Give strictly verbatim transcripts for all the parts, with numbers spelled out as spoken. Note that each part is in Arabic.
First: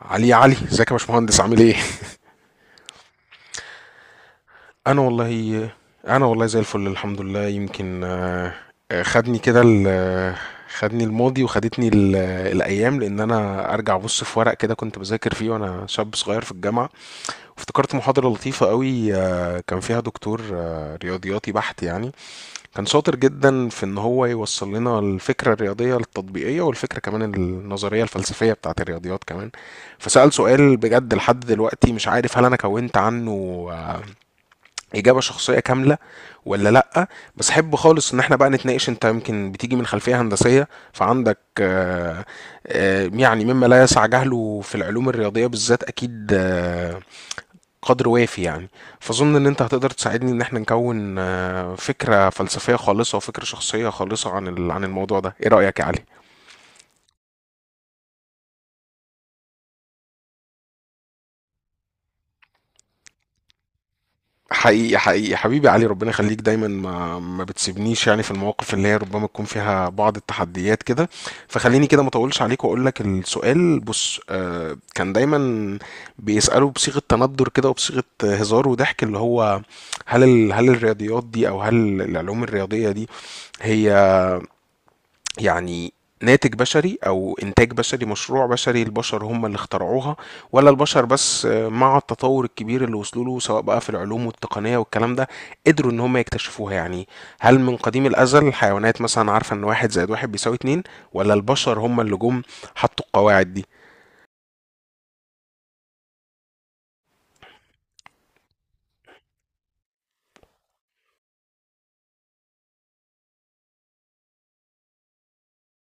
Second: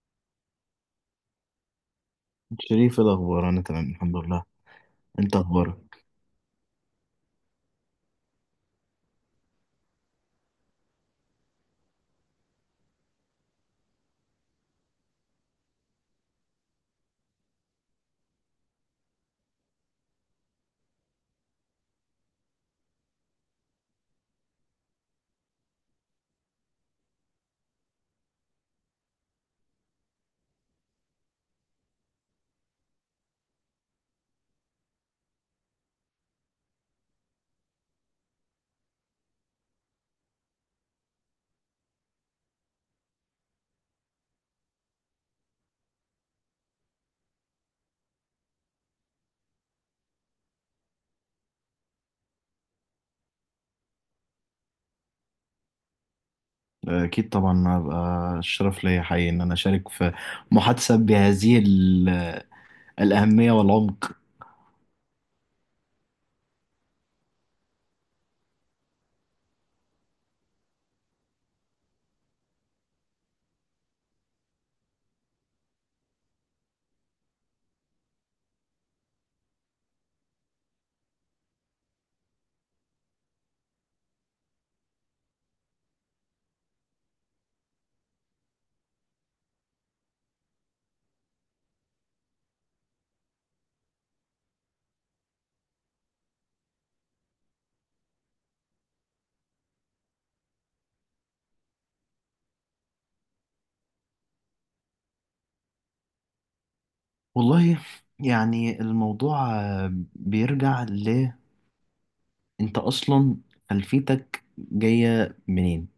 علي، علي، ازيك يا باشمهندس؟ عامل ايه؟ شريف، إيه الأخبار؟ أنا تمام الحمد لله. انا أنت والله. أخبارك؟ انا والله زي الفل، الحمد لله. يمكن آه، آه، خدني كده ال- آه، خدني الماضي، وخدتني ال- آه، الايام، لان انا ارجع ابص في ورق كده كنت بذاكر فيه وانا شاب صغير في الجامعه. وافتكرت محاضره لطيفه قوي، آه، كان فيها دكتور آه، رياضياتي بحت يعني. كان شاطر جدا في ان هو يوصل لنا الفكره الرياضيه التطبيقيه، والفكره كمان النظريه الفلسفيه بتاعه الرياضيات كمان. فسأل سؤال، بجد لحد دلوقتي مش عارف هل انا كونت عنه آه، اجابه شخصيه كامله ولا لا. بس احب خالص ان احنا بقى نتناقش. انت يمكن بتيجي من خلفيه هندسيه، فعندك آه، آه، يعني مما لا يسع جهله في العلوم الرياضيه بالذات، اكيد آه، قدر وافي يعني. فاظن ان انت هتقدر تساعدني ان احنا نكون آه، فكره فلسفيه خالصه وفكره شخصيه خالصه عن ال- عن الموضوع ده. ايه رايك يا علي؟ أكيد طبعا، هبقى الشرف ليا حقيقي إن أنا أشارك في محادثة بهذه ال- الأهمية والعمق. حقيقي حقيقي حبيبي علي، ربنا يخليك دايما ما ما بتسيبنيش، يعني في المواقف اللي هي ربما تكون فيها بعض التحديات كده. فخليني كده ما اطولش عليك واقول لك السؤال. بص، آه، كان دايما بيسالوا بصيغه تندر كده، وبصيغه هزار وضحك، اللي هو هل ال- هل الرياضيات دي، او هل العلوم الرياضيه دي، هي يعني ناتج بشري او انتاج بشري مشروع بشري؟ البشر هم اللي اخترعوها، ولا البشر بس آه، مع التطور الكبير اللي وصلوا له، سواء بقى في العلوم والتقنية والكلام ده، قدروا ان هم يكتشفوها؟ يعني هل من قديم الازل الحيوانات مثلا عارفة ان واحد زائد واحد بيساوي اتنين، ولا البشر هم اللي جم حطوا القواعد دي؟ والله يعني الموضوع آه، بيرجع ل، أنت أصلا خلفيتك جاية منين؟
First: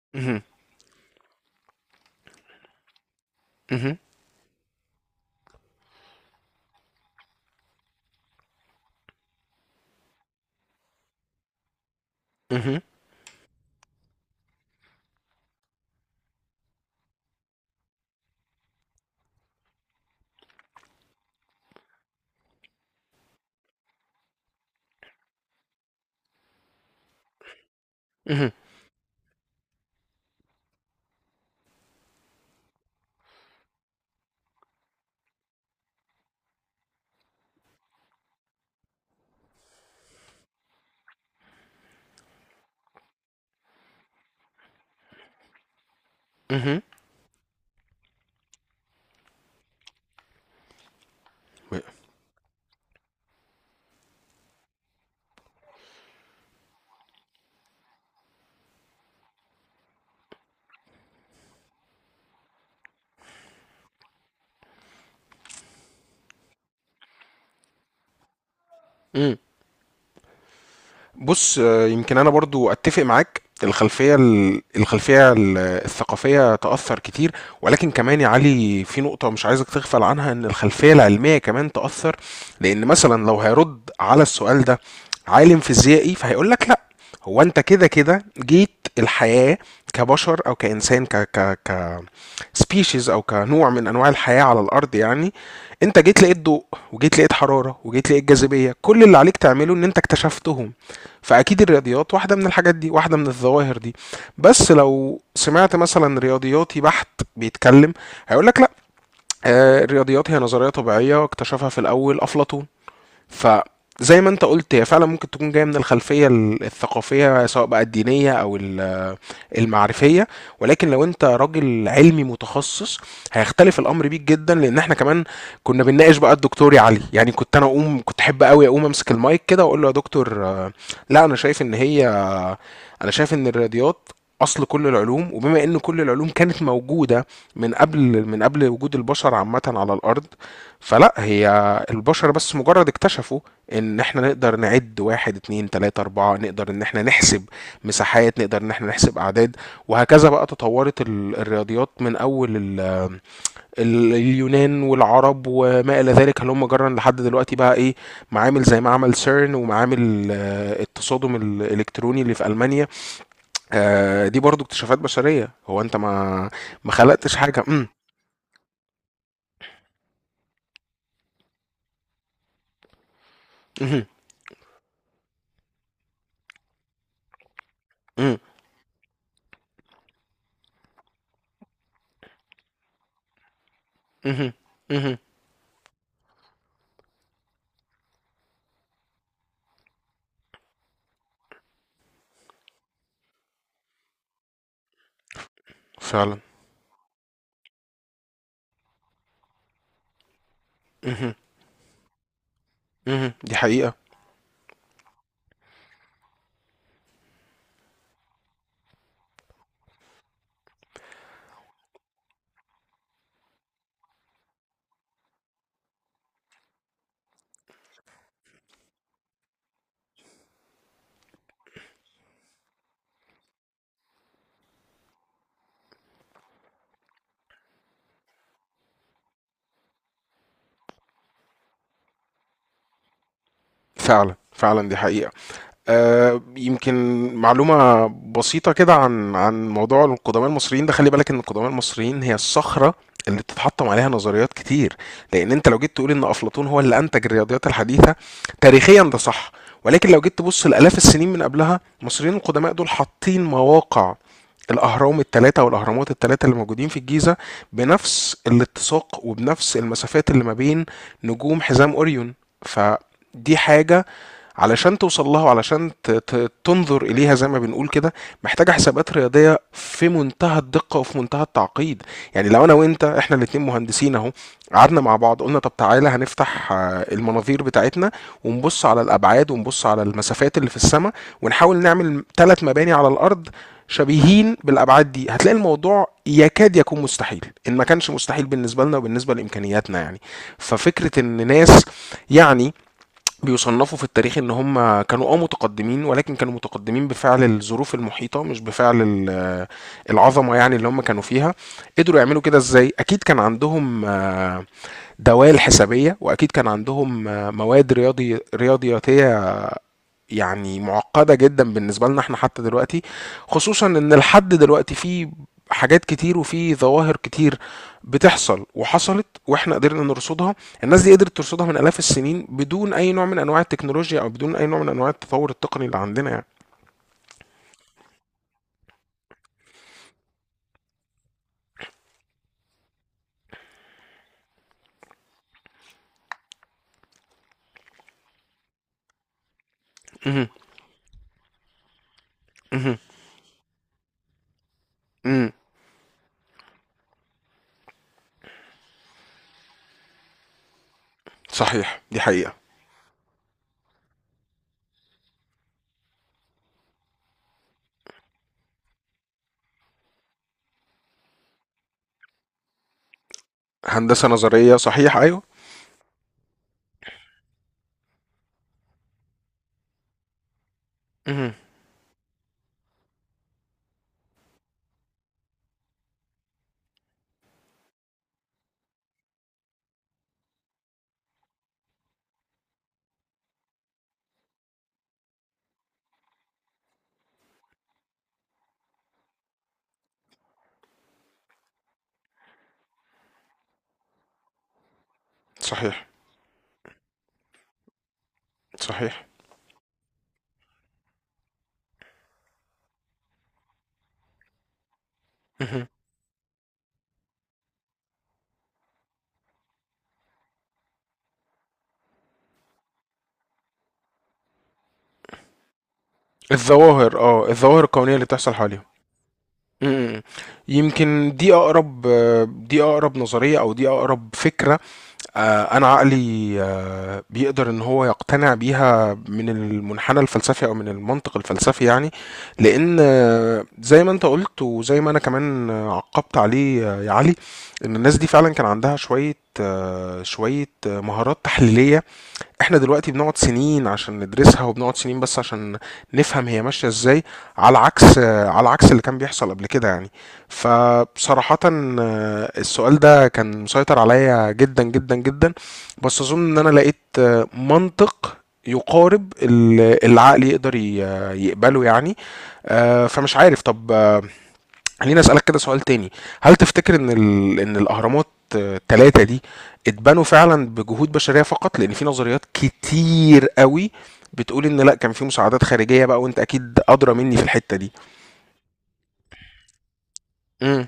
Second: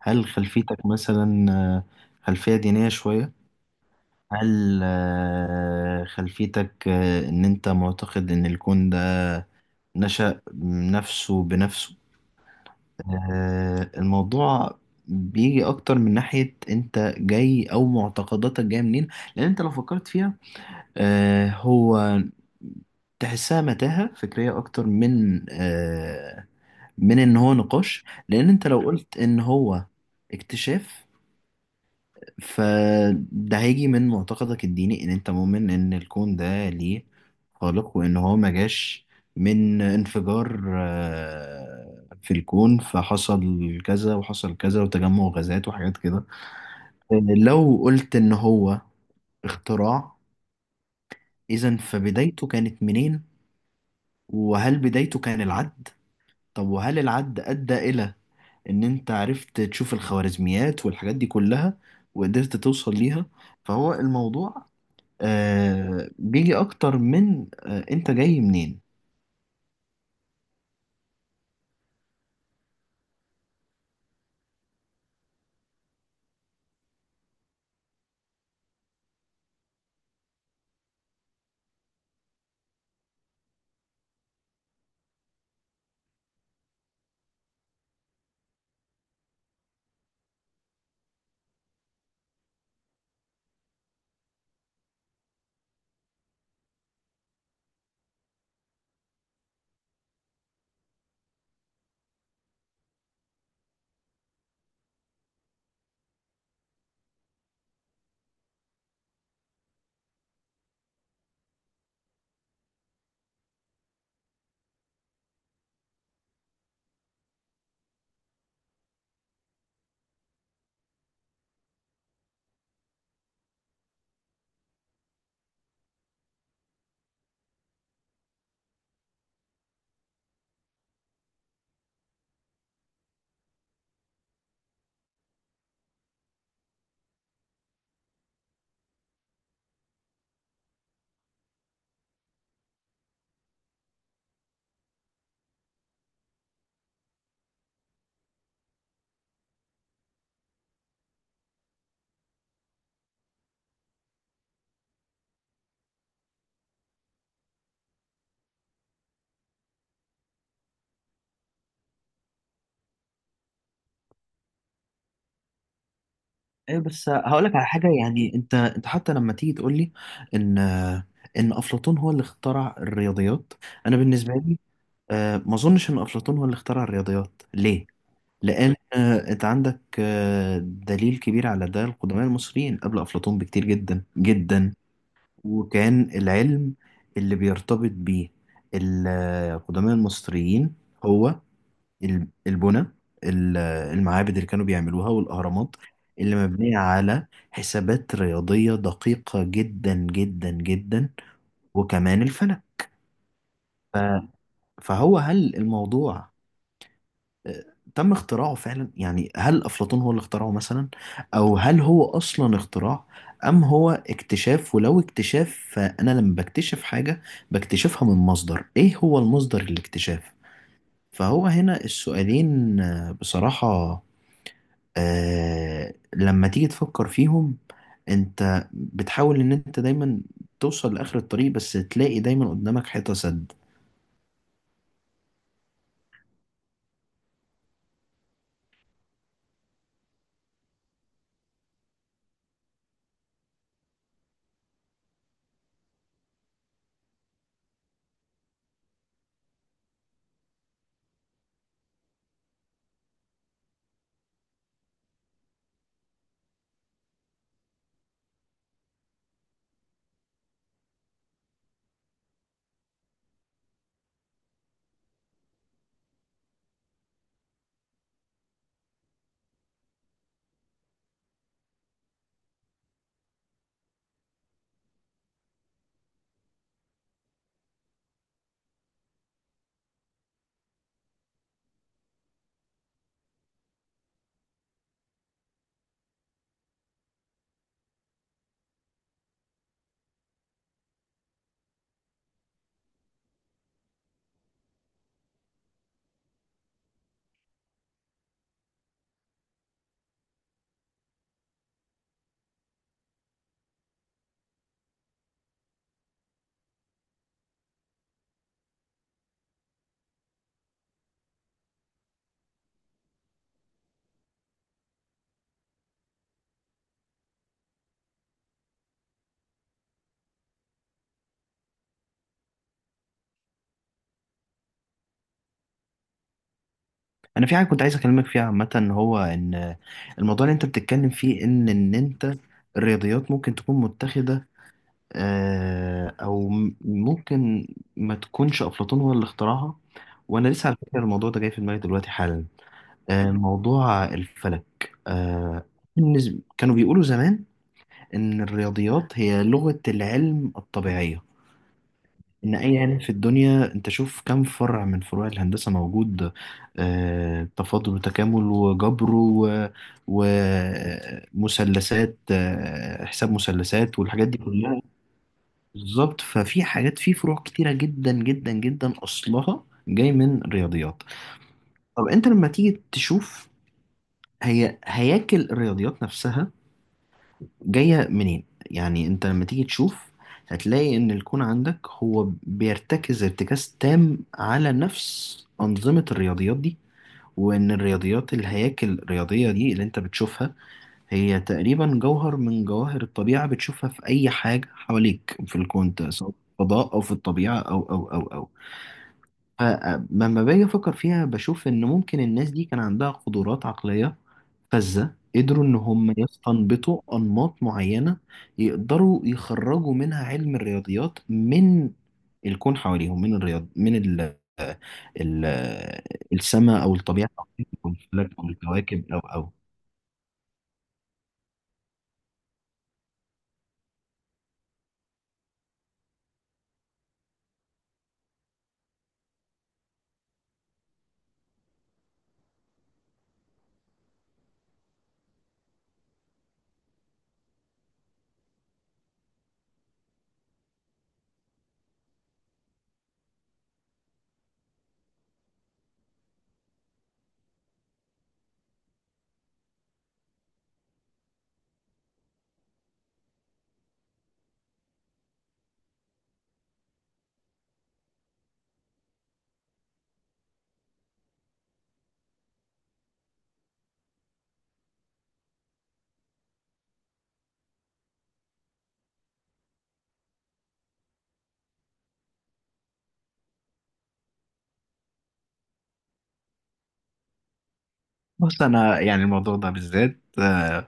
هل مهم. خلفيتك مثلا آه، خلفية دينية شوية؟ مهم. هل آه، خلفيتك آه، إن أنت معتقد إن الكون ده نشأ نفسه بنفسه؟ مهم. آه، الموضوع بيجي اكتر من ناحية انت جاي او معتقداتك جاية منين، لان انت لو فكرت فيها آه، هو تحسها متاهة فكرية اكتر من آه، من ان هو نقاش. لان انت لو قلت ان هو اكتشاف، فده هيجي من معتقدك الديني ان انت مؤمن ان الكون ده ليه خالق، وان هو ما جاش من انفجار آه، في الكون فحصل كذا وحصل كذا وتجمع غازات وحاجات كده. مهم. آه، لو قلت ان هو اختراع، اذا فبدايته كانت منين؟ وهل بدايته كان العد؟ طب وهل العد ادى الى ان انت عرفت تشوف الخوارزميات والحاجات دي كلها وقدرت توصل ليها؟ فهو الموضوع آه بيجي اكتر من آه انت جاي منين. مهم. بُص، آآ يمكن أنا برضه أتّفق معاك. الخلفية ال الخلفية ال الثقافية تأثّر كتير، ولكن كمان يا علي في نقطة مش عايزك تغفل عنها، إن الخلفية العلمية كمان تأثّر، لإن مثلًا لو هيرُد على السؤال ده عالم فيزيائي، فهيقول لك لأ، هو أنت كده، كده جيت الحياة كبشر أو كإنسان ك ك ك species، او كنوع من انواع الحياه على الارض يعني. انت جيت لقيت ضوء، وجيت لقيت حراره، وجيت لقيت جاذبيه. كل اللي عليك تعمله ان انت اكتشفتهم. فاكيد الرياضيات واحده من الحاجات دي، واحده من الظواهر دي. بس لو سمعت مثلا رياضياتي بحت بيتكلم، هيقول لك لا، آه، الرياضيات هي نظريه طبيعيه اكتشفها في الاول افلاطون. ف، زي ما انت قلت، هي فعلا ممكن تكون جايه من الخلفيه الثقافيه، سواء بقى الدينيه او ال المعرفيه. ولكن لو انت راجل علمي متخصص، هيختلف الامر بيك جدا، لان احنا كمان كنا بنناقش بقى الدكتور علي. يعني كنت انا اقوم، كنت احب قوي اقوم امسك المايك كده واقول له: يا دكتور آه، لا، انا شايف ان هي انا شايف ان الرياضيات اصل كل العلوم، وبما ان كل العلوم كانت موجوده من قبل من قبل وجود البشر عامه على الارض، فلا هي، البشر بس مجرد اكتشفوا ان احنا نقدر نعد واحد اتنين تلاته اربعه، نقدر ان احنا نحسب مساحات، نقدر ان احنا نحسب اعداد، وهكذا بقى تطورت ال- الرياضيات من اول ال- ال- اليونان والعرب وما الى ذلك، هلم جرا لحد دلوقتي بقى ايه، معامل زي معمل سيرن، ومعامل آه، التصادم الالكتروني اللي في المانيا. آه، دي برضو اكتشافات بشرية. هو انت ما ايوه ما بس خلقتش هقول لك حاجة. على امم. حاجه، يعني انت انت حتى لما تيجي تقول لي ان آه، ان افلاطون هو اللي اخترع الرياضيات، انا امم. بالنسبه لي آه ما اظنش ان افلاطون هو اللي اخترع الرياضيات. ليه؟ امم. لان آه انت عندك آه دليل كبير على ده، القدماء المصريين قبل افلاطون بكتير جدا امم. جدا. امم. وكان العلم اللي بيرتبط بيه القدماء المصريين هو ال- البنى، ال- المعابد اللي كانوا بيعملوها والأهرامات اللي فعلا. مبنية على حسابات رياضية دقيقة جدا جدا جدا، امم. وكمان الفلك. امم دي حقيقة. ف- فهو هل الموضوع آه، تم اختراعه فعلا؟ يعني هل أفلاطون هو اللي اخترعه مثلا، أو هل هو أصلا اختراع أم هو اكتشاف؟ ولو اكتشاف فأنا لما بكتشف حاجة بكتشفها من مصدر، إيه هو المصدر الاكتشاف؟ فهو هنا السؤالين آه، بصراحة آه لما تيجي تفكر فيهم، انت بتحاول ان انت دايما توصل لاخر الطريق بس تلاقي دايما قدامك حيطة سد. فعلا فعلا، دي حقيقة. آه يمكن معلومة بسيطة كده عن عن موضوع القدماء المصريين ده. خلي بالك ان القدماء المصريين هي الصخرة اللي بتتحطم عليها نظريات كتير. لان انت لو جيت تقول ان افلاطون هو اللي انتج الرياضيات الحديثة، تاريخيا ده صح، ولكن لو جيت تبص لالاف السنين من قبلها، المصريين القدماء دول حاطين مواقع الأهرام التلاتة والأهرامات التلاتة اللي موجودين في الجيزة بنفس الاتساق وبنفس المسافات اللي ما بين نجوم حزام أوريون. فدي حاجة علشان توصل لها، وعلشان ت- ت- تنظر إليها، زي ما بنقول كده، محتاجة حسابات رياضية في منتهى الدقة وفي منتهى التعقيد. يعني لو أنا وأنت إحنا الاتنين مهندسين أهو، قعدنا مع بعض قلنا طب تعالى هنفتح آه، المناظير بتاعتنا، ونبص على الأبعاد ونبص على المسافات اللي في السماء، ونحاول نعمل ثلاث مباني على الأرض شبيهين بالابعاد دي، هتلاقي الموضوع يكاد يكون مستحيل، ان ما كانش مستحيل بالنسبه لنا وبالنسبه لامكانياتنا يعني. ففكره ان ناس يعني بيصنفوا في التاريخ ان هم كانوا اه متقدمين، ولكن كانوا متقدمين بفعل الظروف المحيطه، مش بفعل ال- آه العظمه يعني اللي هم كانوا فيها. قدروا يعملوا كده ازاي؟ اكيد كان عندهم آه دوال حسابيه، واكيد كان عندهم آه مواد رياضي رياضياتيه يعني معقدة جدا بالنسبة لنا احنا حتى دلوقتي. خصوصا ان لحد دلوقتي في حاجات كتير وفي ظواهر كتير بتحصل وحصلت واحنا قدرنا نرصدها. الناس دي قدرت ترصدها من آلاف السنين بدون اي نوع من انواع التكنولوجيا، او بدون اي نوع من انواع التطور التقني اللي عندنا يعني. انا في حاجة كنت عايز اكلمك فيها عامة، هو ان الموضوع اللي انت بتتكلم فيه ان ان انت الرياضيات ممكن تكون متخذة آه او م- ممكن ما تكونش افلاطون هو اللي اخترعها. مهم. وانا لسه على فكرة الموضوع ده جاي في دماغي دلوقتي حالا، مهم. آه موضوع الفلك. مم. آه بالنسبة- كانوا بيقولوا زمان إن الرياضيات هي لغة العلم الطبيعية. صحيح، دي حقيقة. إن أي علم في الدنيا، أنت شوف كم فرع من فروع الهندسة موجود، آه، تفاضل وتكامل وجبر و- ومثلثات، آه، حساب مثلثات هندسة والحاجات دي نظرية، كلها. صحيح، ايوه. بالظبط، ففي حاجات في فروع كتيرة جدا جدا جدا أصلها جاي من الرياضيات. مهم. طب أنت لما تيجي تشوف هي هياكل الرياضيات نفسها جاية منين؟ يعني انت لما تيجي تشوف هتلاقي ان الكون عندك هو بيرتكز ارتكاز تام على نفس أنظمة الرياضيات دي، وان الرياضيات الهياكل الرياضية دي اللي انت بتشوفها هي تقريبا جوهر من جواهر الطبيعة، بتشوفها في اي حاجة حواليك في الكون صحيح. ده، سواء في الفضاء او في الطبيعة او او او او. صحيح. فلما باجي افكر فيها بشوف ان ممكن الناس دي كان عندها قدرات عقلية فذة، قدروا إن مهم. هم يستنبطوا أنماط معينة يقدروا يخرجوا منها علم الرياضيات من الكون حواليهم، من الرياض من ال ال السماء أو الظواهر الطبيعة اه الظواهر أو الكونية اللي الفلك أو بتحصل حواليهم. الكواكب أو أو. مم. يمكن دي اقرب دي اقرب نظريه، او دي اقرب فكره. آه، انا عقلي آه، بيقدر ان هو يقتنع بيها من المنحنى الفلسفي او من المنطق الفلسفي يعني. لان، آه، زي ما انت قلت وزي ما انا كمان عقبت عليه، آه، يا علي، ان الناس دي فعلا كان عندها شويه آه، شويه مهارات تحليليه. احنا دلوقتي بنقعد سنين عشان ندرسها، وبنقعد سنين بس عشان نفهم هي ماشية ازاي، على عكس على عكس اللي كان بيحصل قبل كده يعني. فبصراحة، آه، السؤال ده كان مسيطر عليا جدا جدا جدا. بس اظن ان انا لقيت آه، منطق يقارب اللي العقل يقدر ي- يقبله يعني. آه، فمش عارف. طب، آه، خليني اسالك كده سؤال تاني. هل تفتكر ان ال... ان الاهرامات الثلاثه دي اتبنوا فعلا بجهود بشريه فقط؟ لان في نظريات كتير قوي بتقول ان لا، كان في مساعدات خارجيه بقى، وانت اكيد ادرى مني في الحته دي. بص أنا يعني الموضوع ده بالذات امم.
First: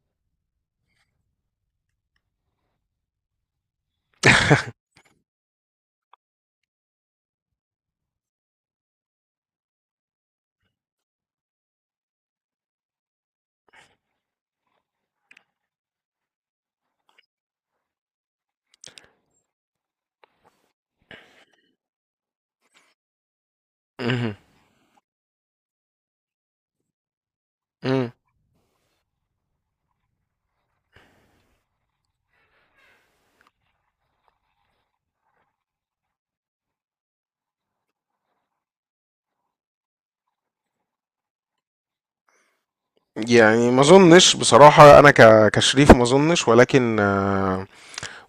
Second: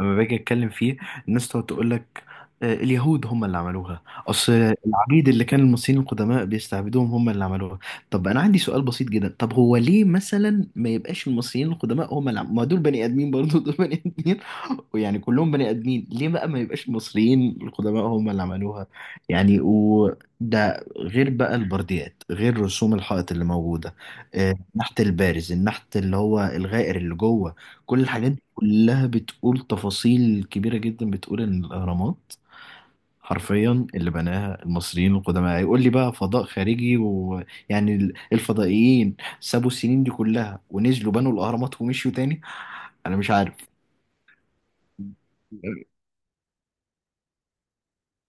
لما باجي اتكلم فيه الناس تقعد تقول لك آه، اليهود هم اللي عملوها، اصل العبيد اللي كان المصريين القدماء بيستعبدوهم هم اللي عملوها. طب انا عندي سؤال بسيط جدا، طب هو ليه مثلا ما يبقاش المصريين القدماء هم اللي عم... ما دول بني ادمين برضه، دول بني ادمين ويعني كلهم بني ادمين، ليه بقى ما يبقاش المصريين القدماء هم اللي عملوها؟ يعني وده غير بقى البرديات، غير رسوم الحائط اللي موجوده، امم. آه، النحت البارز، النحت اللي هو الغائر اللي جوه. كل امم. الحاجات كلها بتقول تفاصيل كبيرة جدا بتقول إن الأهرامات حرفيا اللي بناها المصريين القدماء. هيقول لي بقى فضاء خارجي ويعني ال- الفضائيين سابوا السنين دي كلها ونزلوا بنوا الأهرامات ومشيوا تاني؟ أنا مش عارف. يعني ما اظنش بصراحه. انا ك... كشريف ما اظنش، ولكن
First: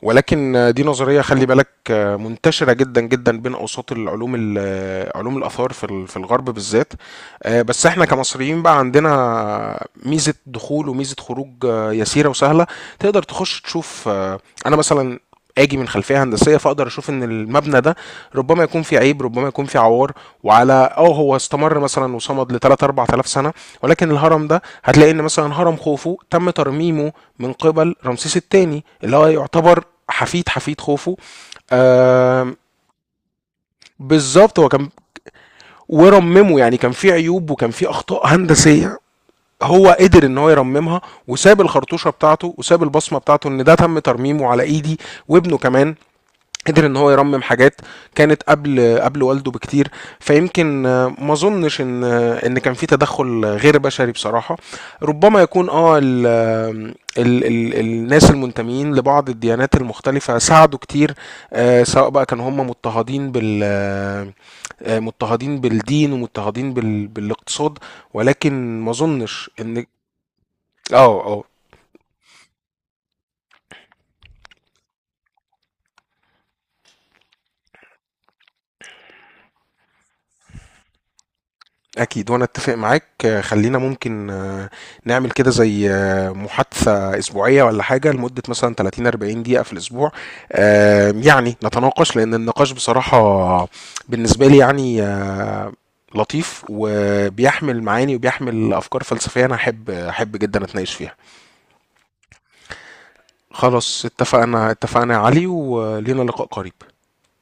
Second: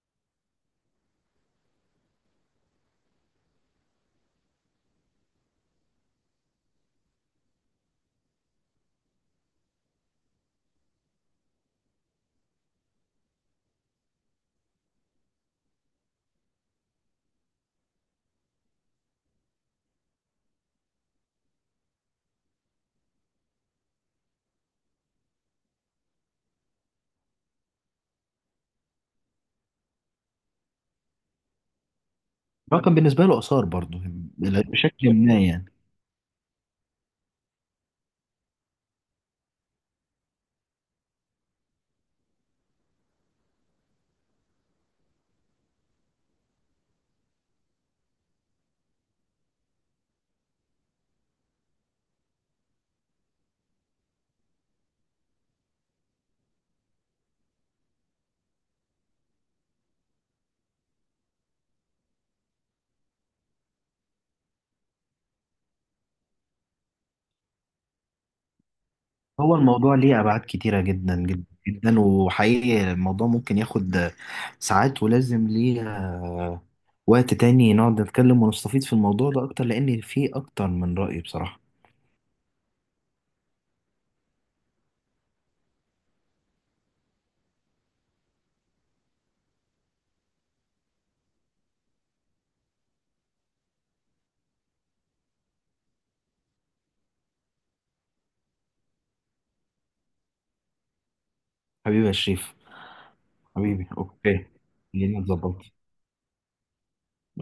ولكن دي نظرية، خلي بالك، منتشرة جدا جدا بين أوساط العلوم ال- علوم الآثار في ال- في الغرب بالذات. آه، بس احنا كمصريين بقى عندنا ميزة دخول وميزة خروج آه، يسيرة وسهلة. تقدر تخش تشوف. آه، أنا مثلا اجي من خلفيه هندسيه، فاقدر اشوف ان المبنى ده ربما يكون فيه عيب، ربما يكون فيه عوار. وعلى، اه هو استمر مثلا وصمد ل ثلاثة اربعة آلاف سنه. ولكن الهرم ده هتلاقي ان مثلا هرم خوفو تم ترميمه من قبل رمسيس الثاني، اللي هو يعتبر حفيد حفيد خوفو. آه رقم بالنسبة له آثار برضه، بالظبط. هو كان بشكل ما يعني. ورممه، يعني كان في عيوب وكان في اخطاء هندسيه، هو قدر ان هو يرممها، وساب الخرطوشه بتاعته وساب البصمه بتاعته ان ده تم ترميمه على ايدي. وابنه كمان قدر ان هو يرمم حاجات كانت قبل قبل والده بكتير. فيمكن، آه، ما اظنش ان آه، ان كان في تدخل غير بشري بصراحه. ربما يكون اه ال ال ال الناس المنتمين لبعض الديانات المختلفه ساعدوا كتير، آه، سواء بقى كانوا هم مضطهدين بال آه، آه، مضطهدين بالدين، ومضطهدين بال بالاقتصاد، ولكن ما اظنش هو ان. الموضوع ليه أبعاد كتيرة جدا اه، اه. جدا جدا، وحقيقي الموضوع ممكن ياخد ساعات ولازم ليه آه، وقت تاني نقعد نتكلم ونستفيد في الموضوع ده أكتر، لأن فيه أكتر من رأي بصراحة. أكيد، وأنا أتفق معاك. آه، خلينا ممكن، آه، نعمل كده زي آه، محادثة أسبوعية ولا حاجة لمدة مثلا تلاتين اربعين دقيقة في الأسبوع. آه، يعني نتناقش، لأن النقاش بصراحة بالنسبة لي يعني آه، لطيف، وبيحمل معاني وبيحمل أفكار فلسفية، أنا أحب أحب جدا أتناقش فيها. حبيبي يا شريف. حبيبي خلاص، أوكي، اتفقنا اتفقنا يا خلينا علي، نظبط. ولينا لقاء قريب.